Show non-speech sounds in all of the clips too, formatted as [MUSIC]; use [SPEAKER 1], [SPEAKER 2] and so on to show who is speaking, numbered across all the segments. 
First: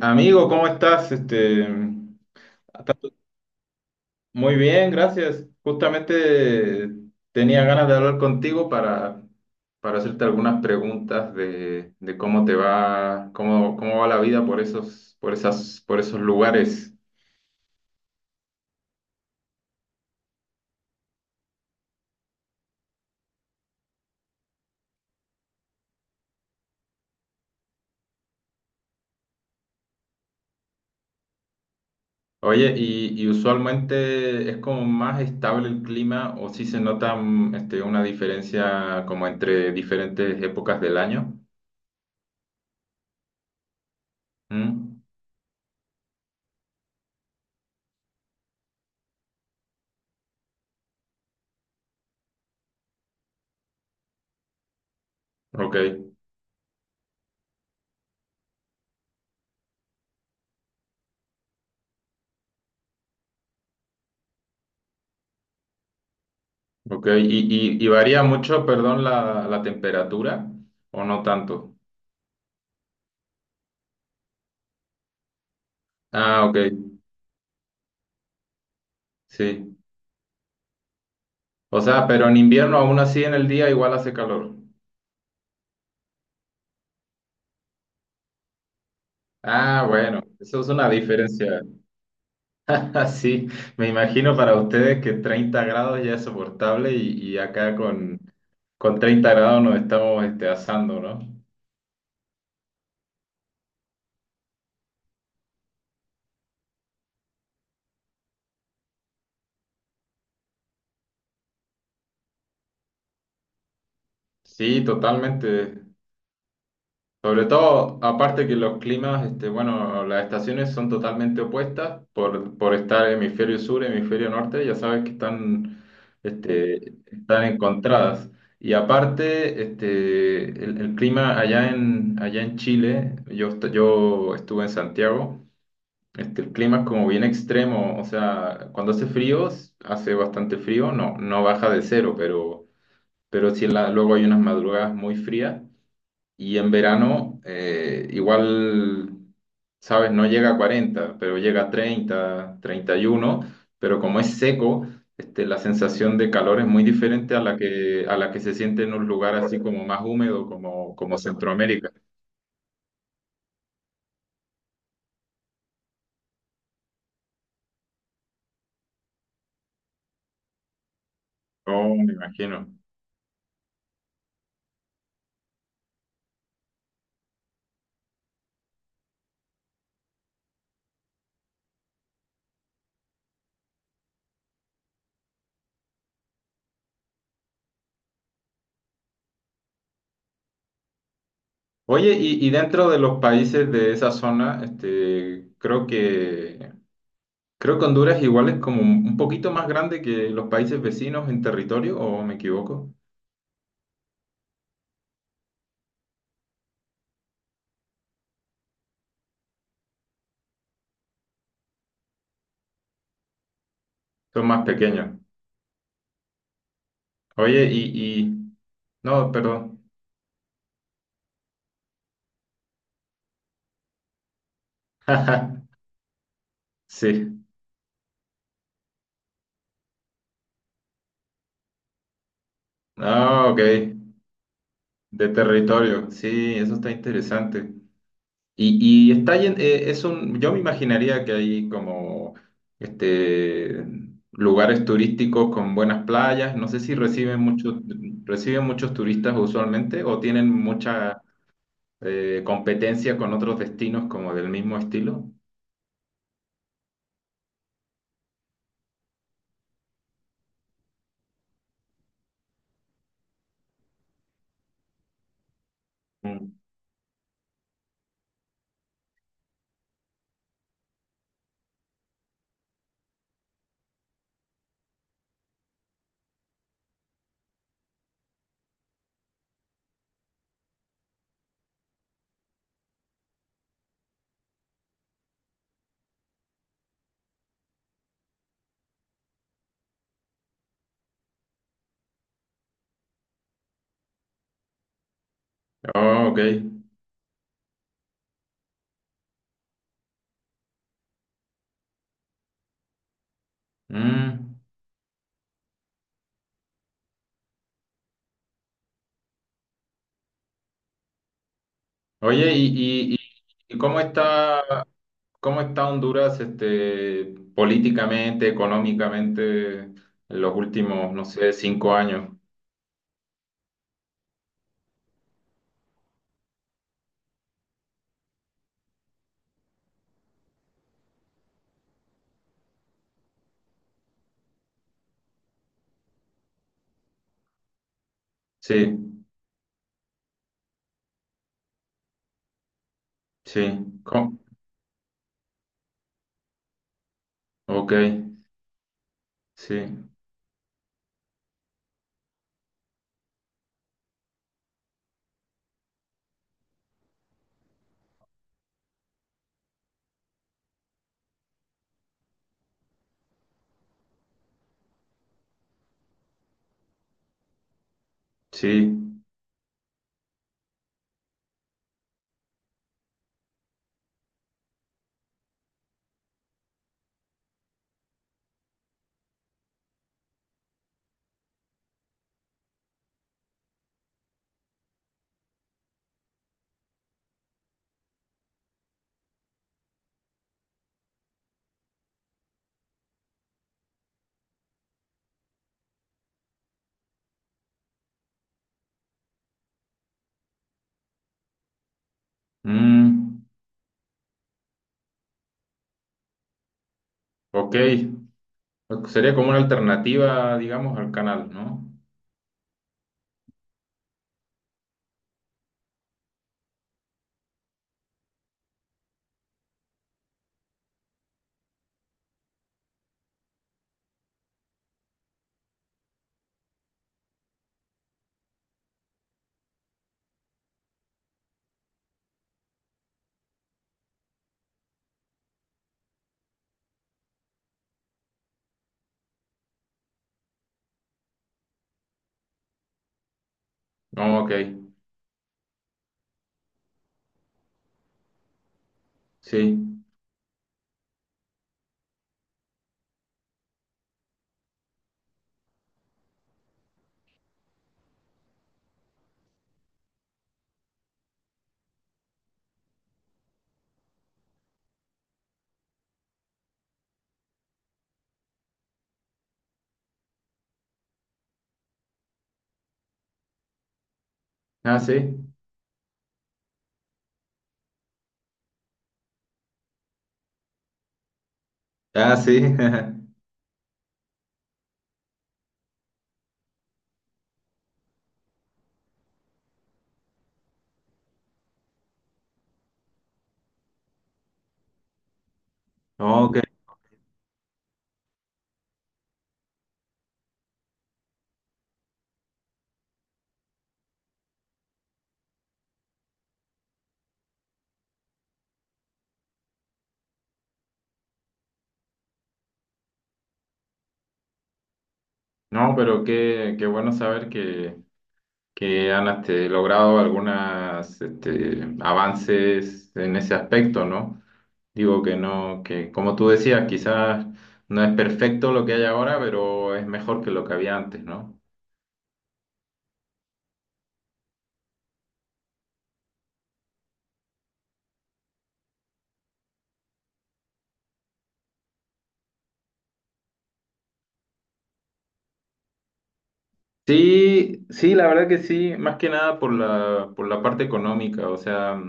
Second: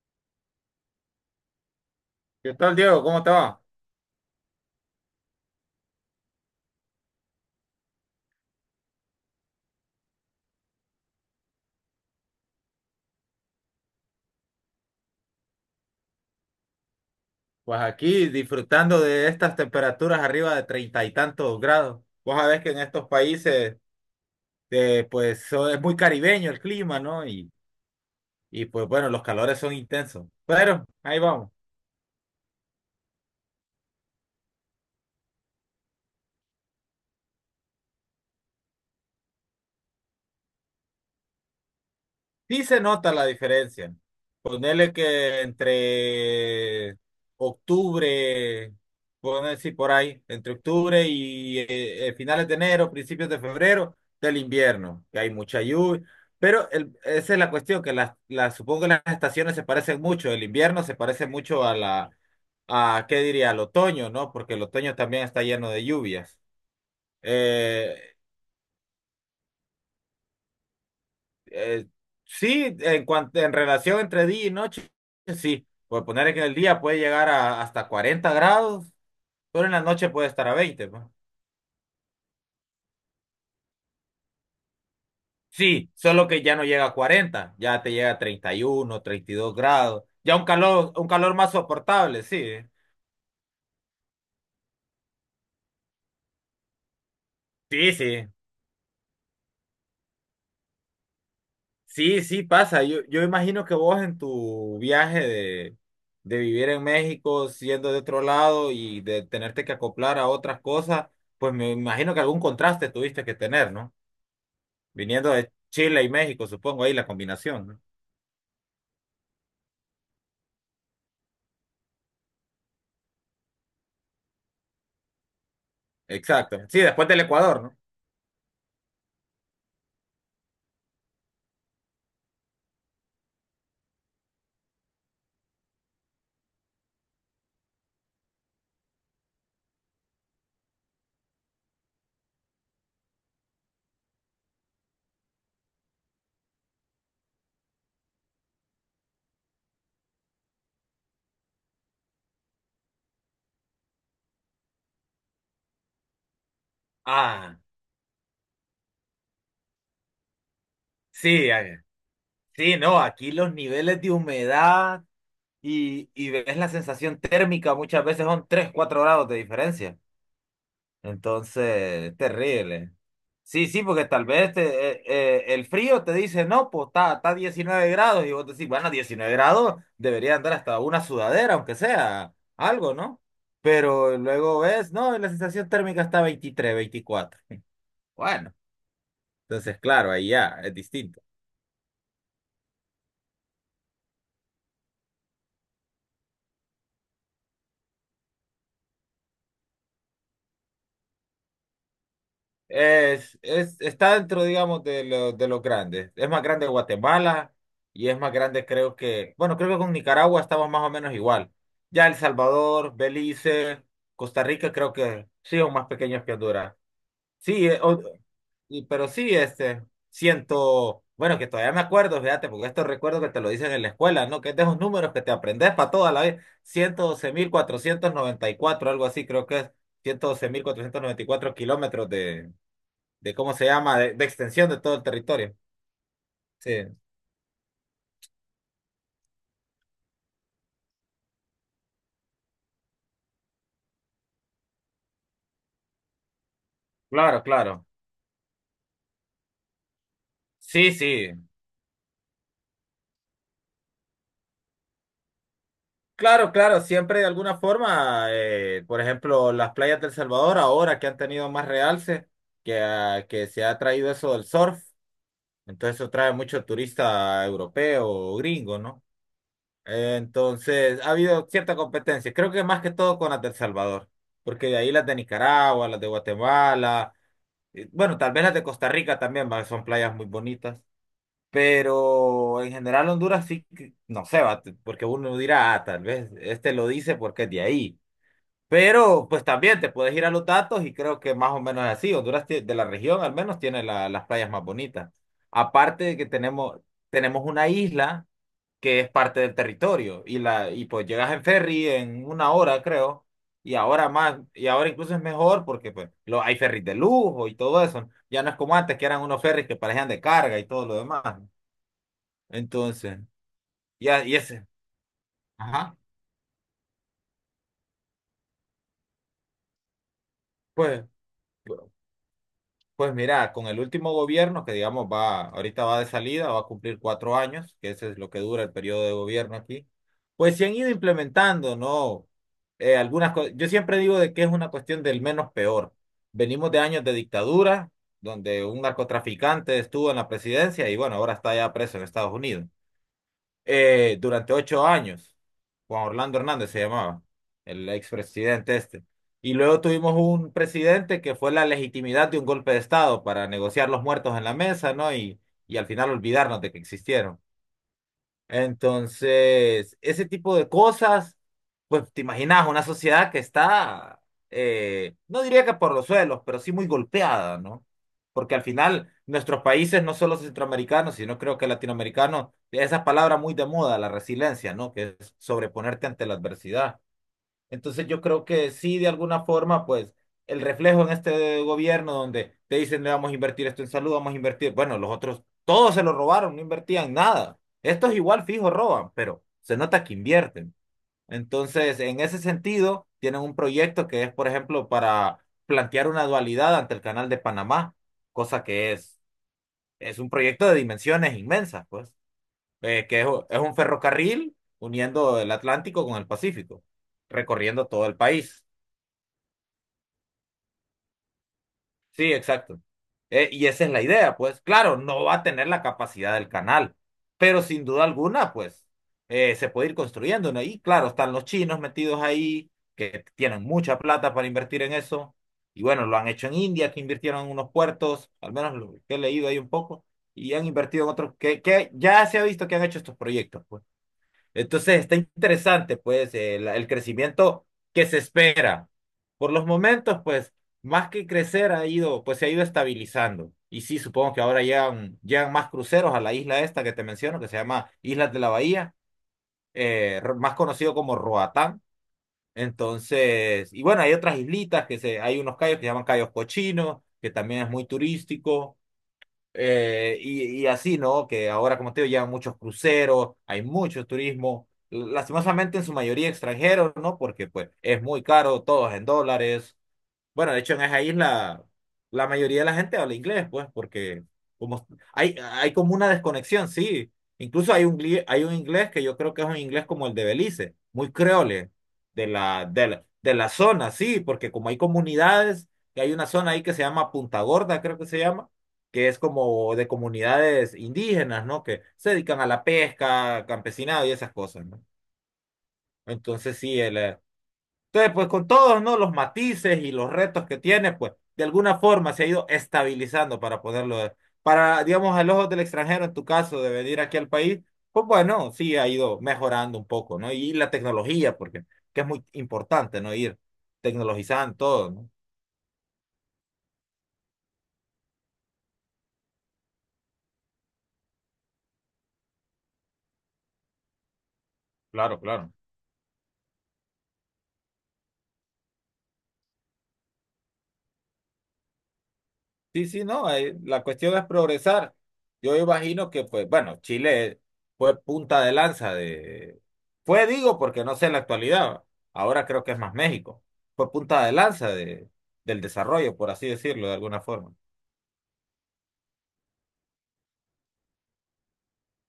[SPEAKER 1] Amigo, ¿cómo estás?
[SPEAKER 2] ¿Qué tal, Diego? ¿Cómo te va?
[SPEAKER 1] Muy bien, gracias. Justamente tenía ganas de hablar contigo para hacerte algunas preguntas de cómo te va, cómo va la vida por esos, por esas, por esos lugares.
[SPEAKER 2] Pues aquí disfrutando de estas temperaturas arriba de treinta y tantos grados. Vos sabés que en estos países, pues es muy caribeño el clima, ¿no? Y pues bueno, los calores son intensos. Pero ahí vamos.
[SPEAKER 1] Oye, y usualmente es como más estable el clima o si se nota una diferencia como entre diferentes épocas del año.
[SPEAKER 2] Sí se nota la diferencia. Ponele
[SPEAKER 1] ¿Mm?
[SPEAKER 2] que entre octubre, poner decir por ahí, entre octubre y finales de enero, principios de febrero del invierno, que hay mucha
[SPEAKER 1] Ok.
[SPEAKER 2] lluvia. Pero esa es la cuestión, que supongo que las estaciones se parecen mucho. El invierno se parece mucho a la, a, ¿qué diría? Al otoño, ¿no? Porque el otoño también está lleno de lluvias.
[SPEAKER 1] Ok, ¿y
[SPEAKER 2] Eh,
[SPEAKER 1] varía mucho, perdón, la temperatura o no tanto?
[SPEAKER 2] Eh, sí, en cuanto en relación entre día y noche, sí. Por poner que
[SPEAKER 1] Ah,
[SPEAKER 2] en el
[SPEAKER 1] ok,
[SPEAKER 2] día puede llegar a hasta 40 grados, pero en
[SPEAKER 1] sí.
[SPEAKER 2] la noche puede estar a 20 pues.
[SPEAKER 1] O sea, pero en invierno aún así en el día igual hace calor.
[SPEAKER 2] Sí, solo que ya no llega a 40, ya te llega a 30, 31, treinta y dos
[SPEAKER 1] Ah,
[SPEAKER 2] grados.
[SPEAKER 1] bueno,
[SPEAKER 2] Ya un
[SPEAKER 1] eso es una
[SPEAKER 2] calor, un calor más
[SPEAKER 1] diferencia.
[SPEAKER 2] soportable, sí. ¿Eh?
[SPEAKER 1] [LAUGHS] Así, me imagino para ustedes que 30 grados ya es soportable y, acá
[SPEAKER 2] Sí, sí.
[SPEAKER 1] con 30 grados nos estamos asando, ¿no?
[SPEAKER 2] Sí, sí pasa. Yo imagino que vos en tu viaje de vivir en México, siendo de otro lado y de tenerte que acoplar a otras cosas, pues me imagino que algún contraste tuviste que tener, ¿no?
[SPEAKER 1] Sí,
[SPEAKER 2] Viniendo de
[SPEAKER 1] totalmente.
[SPEAKER 2] Chile y México, supongo, ahí la
[SPEAKER 1] Sobre
[SPEAKER 2] combinación, ¿no?
[SPEAKER 1] todo, aparte que los climas, bueno, las estaciones son totalmente opuestas por estar hemisferio sur, hemisferio norte, ya sabes que
[SPEAKER 2] Exacto. Sí,
[SPEAKER 1] este,
[SPEAKER 2] después del
[SPEAKER 1] están
[SPEAKER 2] Ecuador, ¿no?
[SPEAKER 1] encontradas. Y aparte, el clima allá en Chile, yo estuve en Santiago, el clima es como bien extremo. O sea, cuando hace frío, hace bastante frío, no, no baja de cero, pero sí luego hay unas madrugadas muy frías. Y en verano, igual, sabes, no llega a 40 pero llega a 30 31, pero como es seco, la sensación de calor es muy diferente a la
[SPEAKER 2] Ah,
[SPEAKER 1] que, se siente en un lugar así como más húmedo, como
[SPEAKER 2] sí,
[SPEAKER 1] Centroamérica.
[SPEAKER 2] sí, no, aquí los niveles de humedad y ves la sensación térmica muchas veces son 3 4 grados de diferencia.
[SPEAKER 1] Oh, me
[SPEAKER 2] Entonces,
[SPEAKER 1] imagino.
[SPEAKER 2] terrible. Sí, sí, porque tal vez el frío te dice, no, pues está 19 grados y vos decís, bueno, 19 grados debería andar hasta una sudadera, aunque sea algo, ¿no? Pero luego ves, no, la sensación térmica está 23 24. [LAUGHS] Bueno, entonces, claro, ahí ya es distinto.
[SPEAKER 1] Oye, y dentro de los países de esa zona, creo que Honduras igual es como un poquito más grande que los países vecinos en territorio, ¿o me equivoco?
[SPEAKER 2] Es, está dentro, digamos, de los grandes. Es más grande Guatemala y es más grande, creo que, bueno, creo que con Nicaragua estamos más o menos igual. Ya El Salvador, Belice,
[SPEAKER 1] Son
[SPEAKER 2] Costa
[SPEAKER 1] más
[SPEAKER 2] Rica, creo
[SPEAKER 1] pequeños.
[SPEAKER 2] que sí, son más pequeños que Honduras.
[SPEAKER 1] Oye,
[SPEAKER 2] Sí,
[SPEAKER 1] y, y...
[SPEAKER 2] pero sí,
[SPEAKER 1] No, perdón.
[SPEAKER 2] este, siento, bueno, que todavía me acuerdo, fíjate, porque esto recuerdo que te lo dicen en la escuela, ¿no? Que es de esos números que te aprendes
[SPEAKER 1] [LAUGHS]
[SPEAKER 2] para toda la vida. ciento doce
[SPEAKER 1] Sí.
[SPEAKER 2] mil cuatrocientos noventa y cuatro algo así, creo que es 112.494 kilómetros de
[SPEAKER 1] Ah,
[SPEAKER 2] cómo
[SPEAKER 1] ok.
[SPEAKER 2] se llama, de extensión de todo el
[SPEAKER 1] De
[SPEAKER 2] territorio.
[SPEAKER 1] territorio. Sí,
[SPEAKER 2] Sí,
[SPEAKER 1] eso está interesante. Y está llen- es un... Yo me imaginaría que hay como este, lugares turísticos con buenas playas. No sé si
[SPEAKER 2] claro, claro.
[SPEAKER 1] reciben muchos turistas usualmente o tienen
[SPEAKER 2] Sí,
[SPEAKER 1] mucha
[SPEAKER 2] sí.
[SPEAKER 1] competencia con otros destinos como del mismo estilo.
[SPEAKER 2] Claro, claro, siempre de alguna forma, por ejemplo, las playas del Salvador ahora que han tenido más realce, que se ha traído eso del surf, entonces eso trae
[SPEAKER 1] Mm.
[SPEAKER 2] mucho turista europeo o gringo, ¿no? Entonces ha habido cierta competencia, creo que más que todo con las del Salvador, porque de ahí las de Nicaragua, las de Guatemala, bueno, tal vez las de Costa Rica también, va, son playas muy bonitas. Pero en general Honduras sí, no sé, va, porque uno dirá, ah, tal vez este lo dice porque es de ahí. Pero pues también te puedes ir a los datos y creo que más o menos es así. Honduras, de la región al menos, tiene las playas más bonitas. Aparte de que
[SPEAKER 1] Oh, ok.
[SPEAKER 2] tenemos una isla que es parte del territorio y pues llegas en ferry en una hora, creo. Y ahora más,
[SPEAKER 1] Mm.
[SPEAKER 2] y ahora incluso es mejor porque pues hay ferries de lujo y todo eso. Ya no es como antes, que eran unos ferries que parecían de carga y todo lo demás.
[SPEAKER 1] Oye, y, y, y-
[SPEAKER 2] Entonces,
[SPEAKER 1] ¿Y cómo
[SPEAKER 2] ya,
[SPEAKER 1] está ¿Cómo está
[SPEAKER 2] ajá,
[SPEAKER 1] Honduras, políticamente, económicamente, en los
[SPEAKER 2] pues,
[SPEAKER 1] últimos, no sé,
[SPEAKER 2] pu-
[SPEAKER 1] 5 años?
[SPEAKER 2] pues mira, con el último gobierno que digamos va, ahorita va de salida, va a cumplir 4 años, que ese es lo que dura el periodo de gobierno aquí, pues se han ido implementando, ¿no? Algunas cosas. Yo siempre digo de que es una cuestión del menos peor. Venimos de años de dictadura, donde un
[SPEAKER 1] Sí,
[SPEAKER 2] narcotraficante estuvo en la presidencia y, bueno, ahora está ya preso en Estados Unidos.
[SPEAKER 1] sí.
[SPEAKER 2] eh,
[SPEAKER 1] ¿Cómo?
[SPEAKER 2] durante 8 años. Juan Orlando Hernández se llamaba, el
[SPEAKER 1] Ok,
[SPEAKER 2] expresidente este. Y luego
[SPEAKER 1] sí,
[SPEAKER 2] tuvimos un presidente que fue la legitimidad de un golpe de Estado para negociar los muertos en la mesa, ¿no? Y al final olvidarnos de que existieron. Entonces, ese tipo de cosas, pues te imaginas una sociedad que está, no diría que por los suelos, pero sí muy golpeada, ¿no? Porque al final
[SPEAKER 1] sí.
[SPEAKER 2] nuestros países, no solo centroamericanos, sino creo que latinoamericanos, esa palabra muy de moda, la resiliencia, ¿no? Que es sobreponerte ante la adversidad. Entonces yo creo que sí, de alguna forma, pues el reflejo en este gobierno, donde te dicen: "Le vamos a invertir esto en salud, vamos a invertir". Bueno, los otros, todos se lo robaron, no invertían nada. Estos igual fijo roban, pero se nota que invierten. Entonces, en ese sentido, tienen un proyecto que es, por ejemplo, para plantear una dualidad ante el Canal de Panamá, cosa que es un proyecto de dimensiones inmensas, pues, que es
[SPEAKER 1] Mm,
[SPEAKER 2] es un ferrocarril uniendo el Atlántico con el Pacífico,
[SPEAKER 1] ok.
[SPEAKER 2] recorriendo todo el país.
[SPEAKER 1] Sería como una alternativa, digamos, al canal, ¿no?
[SPEAKER 2] Sí, exacto. Y esa es la idea. Pues claro, no va a tener la capacidad del canal, pero sin duda alguna, pues se puede ir construyendo, ¿no? Y claro, están los chinos metidos ahí, que tienen mucha plata para invertir en eso. Y bueno, lo han hecho en India, que invirtieron en unos puertos, al menos lo que he leído ahí un poco, y han invertido en otros, que ya se ha visto que han hecho estos proyectos, pues. Entonces está interesante, pues, el crecimiento que se espera. Por los momentos, pues, más que crecer ha ido, pues se ha ido estabilizando. Y sí, supongo que
[SPEAKER 1] No, ok,
[SPEAKER 2] ahora llegan más cruceros a la isla esta que te menciono, que se llama Islas de la Bahía,
[SPEAKER 1] sí.
[SPEAKER 2] más conocido como Roatán. Entonces, y bueno, hay otras islitas hay unos cayos que se llaman Cayos Cochinos, que también es muy turístico. Y así, ¿no? Que ahora, como te digo, llegan muchos cruceros, hay mucho turismo, lastimosamente en su mayoría extranjeros, ¿no? Porque pues es muy caro, todo es en dólares. Bueno, de hecho, en esa isla la mayoría de la gente habla inglés, pues, porque como
[SPEAKER 1] Ah,
[SPEAKER 2] hay,
[SPEAKER 1] sí.
[SPEAKER 2] hay como una desconexión, sí. Incluso hay un inglés que yo creo que es un inglés como el de Belice, muy creole de
[SPEAKER 1] Ah, sí.
[SPEAKER 2] la, de
[SPEAKER 1] [LAUGHS]
[SPEAKER 2] la, de la zona, sí, porque como hay comunidades, que hay una zona ahí que se llama Punta Gorda, creo que se llama, que es como de comunidades indígenas, ¿no? Que se dedican a la pesca, campesinado y esas cosas, ¿no? Entonces
[SPEAKER 1] Ok.
[SPEAKER 2] sí, entonces, pues con todos, ¿no? Los matices y los retos que tiene, pues de alguna forma se ha ido estabilizando para poderlo, para, digamos, al ojo del extranjero, en tu caso, de venir aquí al país, pues bueno, sí ha ido mejorando un poco, ¿no? Y la tecnología, porque que es muy importante, ¿no? Ir tecnologizando todo, ¿no?
[SPEAKER 1] No, pero qué bueno saber que, han logrado algunos avances en ese aspecto, ¿no?
[SPEAKER 2] Claro,
[SPEAKER 1] Digo que
[SPEAKER 2] claro.
[SPEAKER 1] no, que como tú decías, quizás no es perfecto lo que hay ahora, pero es mejor que lo que había antes, ¿no?
[SPEAKER 2] Sí, sí, no, la cuestión es progresar. Yo imagino que, pues, bueno, Chile fue punta de lanza de. Fue, digo, porque no sé en la actualidad, ahora creo que es más México. Fue punta de lanza del desarrollo, por así decirlo, de alguna forma.
[SPEAKER 1] Sí, sí, la verdad que sí, más que nada por la parte económica. O sea,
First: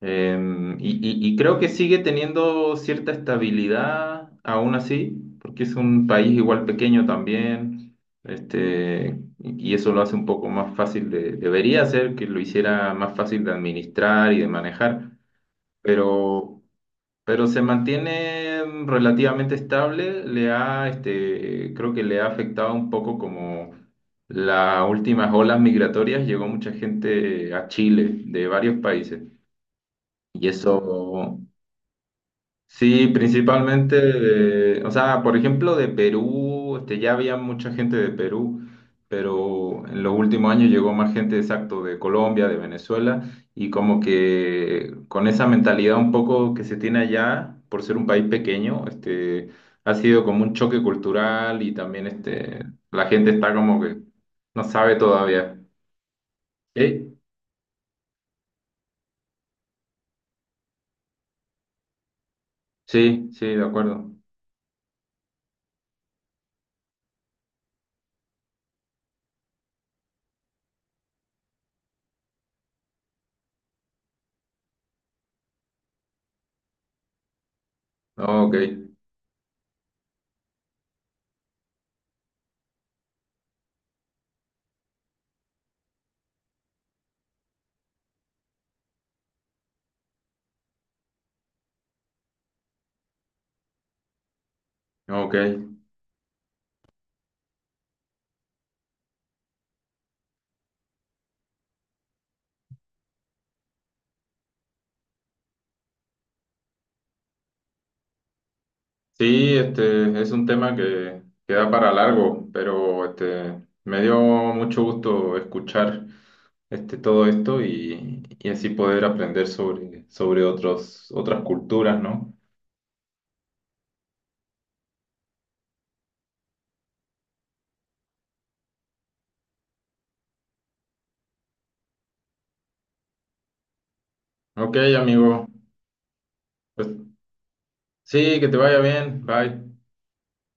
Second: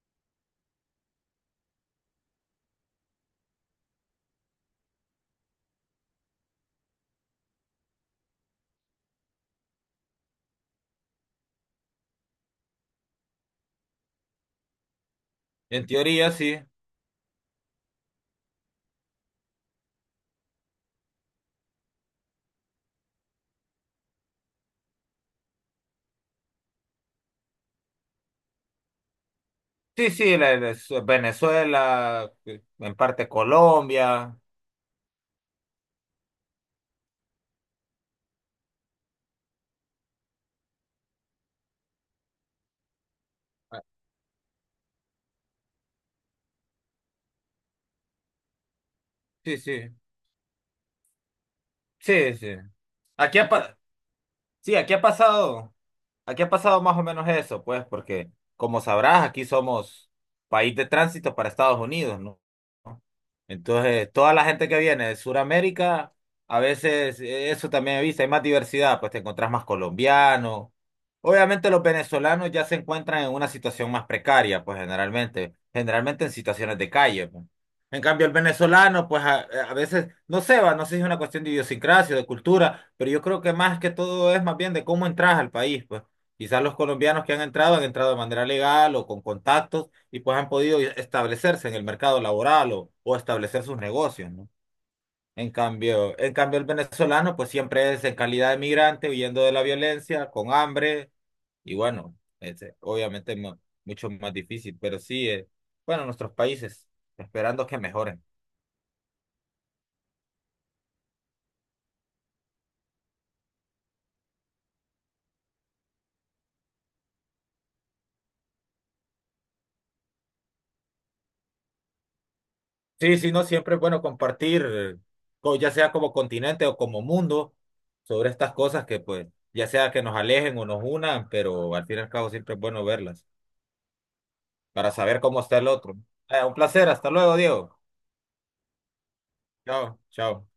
[SPEAKER 1] em, y, y creo que sigue teniendo cierta estabilidad aún así, porque es un país igual pequeño también, y eso lo hace un poco más fácil de, debería ser que lo hiciera más fácil de administrar y de manejar,
[SPEAKER 2] En teoría, sí.
[SPEAKER 1] pero se mantiene relativamente estable. Creo que le ha afectado un poco como las últimas olas migratorias. Llegó mucha gente a Chile de varios países
[SPEAKER 2] Sí, sí,
[SPEAKER 1] y eso.
[SPEAKER 2] Venezuela, en
[SPEAKER 1] Sí,
[SPEAKER 2] parte
[SPEAKER 1] principalmente
[SPEAKER 2] Colombia.
[SPEAKER 1] o sea, por ejemplo, de Perú, ya había mucha gente de Perú, pero en los últimos años llegó más gente, exacto, de Colombia, de Venezuela, y
[SPEAKER 2] Ah,
[SPEAKER 1] como que con esa mentalidad un poco que se tiene allá, por ser un país pequeño,
[SPEAKER 2] sí, sí,
[SPEAKER 1] ha sido como un choque cultural y también
[SPEAKER 2] sí, sí.
[SPEAKER 1] la gente
[SPEAKER 2] Aquí ha,
[SPEAKER 1] está
[SPEAKER 2] pa-
[SPEAKER 1] como que no
[SPEAKER 2] sí, aquí
[SPEAKER 1] sabe
[SPEAKER 2] ha
[SPEAKER 1] todavía.
[SPEAKER 2] pasado. Aquí ha pasado más o
[SPEAKER 1] ¿Eh?
[SPEAKER 2] menos eso, pues, porque como sabrás, aquí somos país de tránsito para Estados Unidos, ¿no?
[SPEAKER 1] Sí, sí, de acuerdo.
[SPEAKER 2] Entonces, toda la gente que viene de Sudamérica, a veces, eso también he visto, hay más diversidad, pues te encontrás más colombianos. Obviamente los venezolanos ya se encuentran en una situación más precaria, pues generalmente en situaciones de calle, pues. En cambio, el
[SPEAKER 1] Ok,
[SPEAKER 2] venezolano, pues a veces, no sé, va, no sé si es una cuestión de idiosincrasia, de cultura, pero yo creo que más que todo es más bien de cómo entras al país, pues. Quizás los colombianos que han entrado de manera legal o con contactos, y pues han podido establecerse en el mercado laboral o establecer sus negocios, ¿no?
[SPEAKER 1] ok.
[SPEAKER 2] En cambio, el venezolano pues siempre es en calidad de migrante, huyendo de la violencia, con hambre, y bueno, este, obviamente mucho más difícil. Pero sí, bueno, nuestros países, esperando que mejoren.
[SPEAKER 1] Sí, este es un tema que da para largo, pero me dio mucho gusto escuchar todo esto y, así poder aprender sobre otros, otras culturas, ¿no?
[SPEAKER 2] Sí, sí, no, siempre es bueno compartir, ya sea como continente o como mundo, sobre estas cosas que pues, ya sea que nos alejen o nos unan, pero al fin y al cabo siempre es bueno verlas
[SPEAKER 1] Ok,
[SPEAKER 2] para saber cómo
[SPEAKER 1] amigo.
[SPEAKER 2] está el otro. Un
[SPEAKER 1] Pues
[SPEAKER 2] placer. Hasta luego, Diego.
[SPEAKER 1] sí, que te vaya bien. Bye.
[SPEAKER 2] Chao, chao.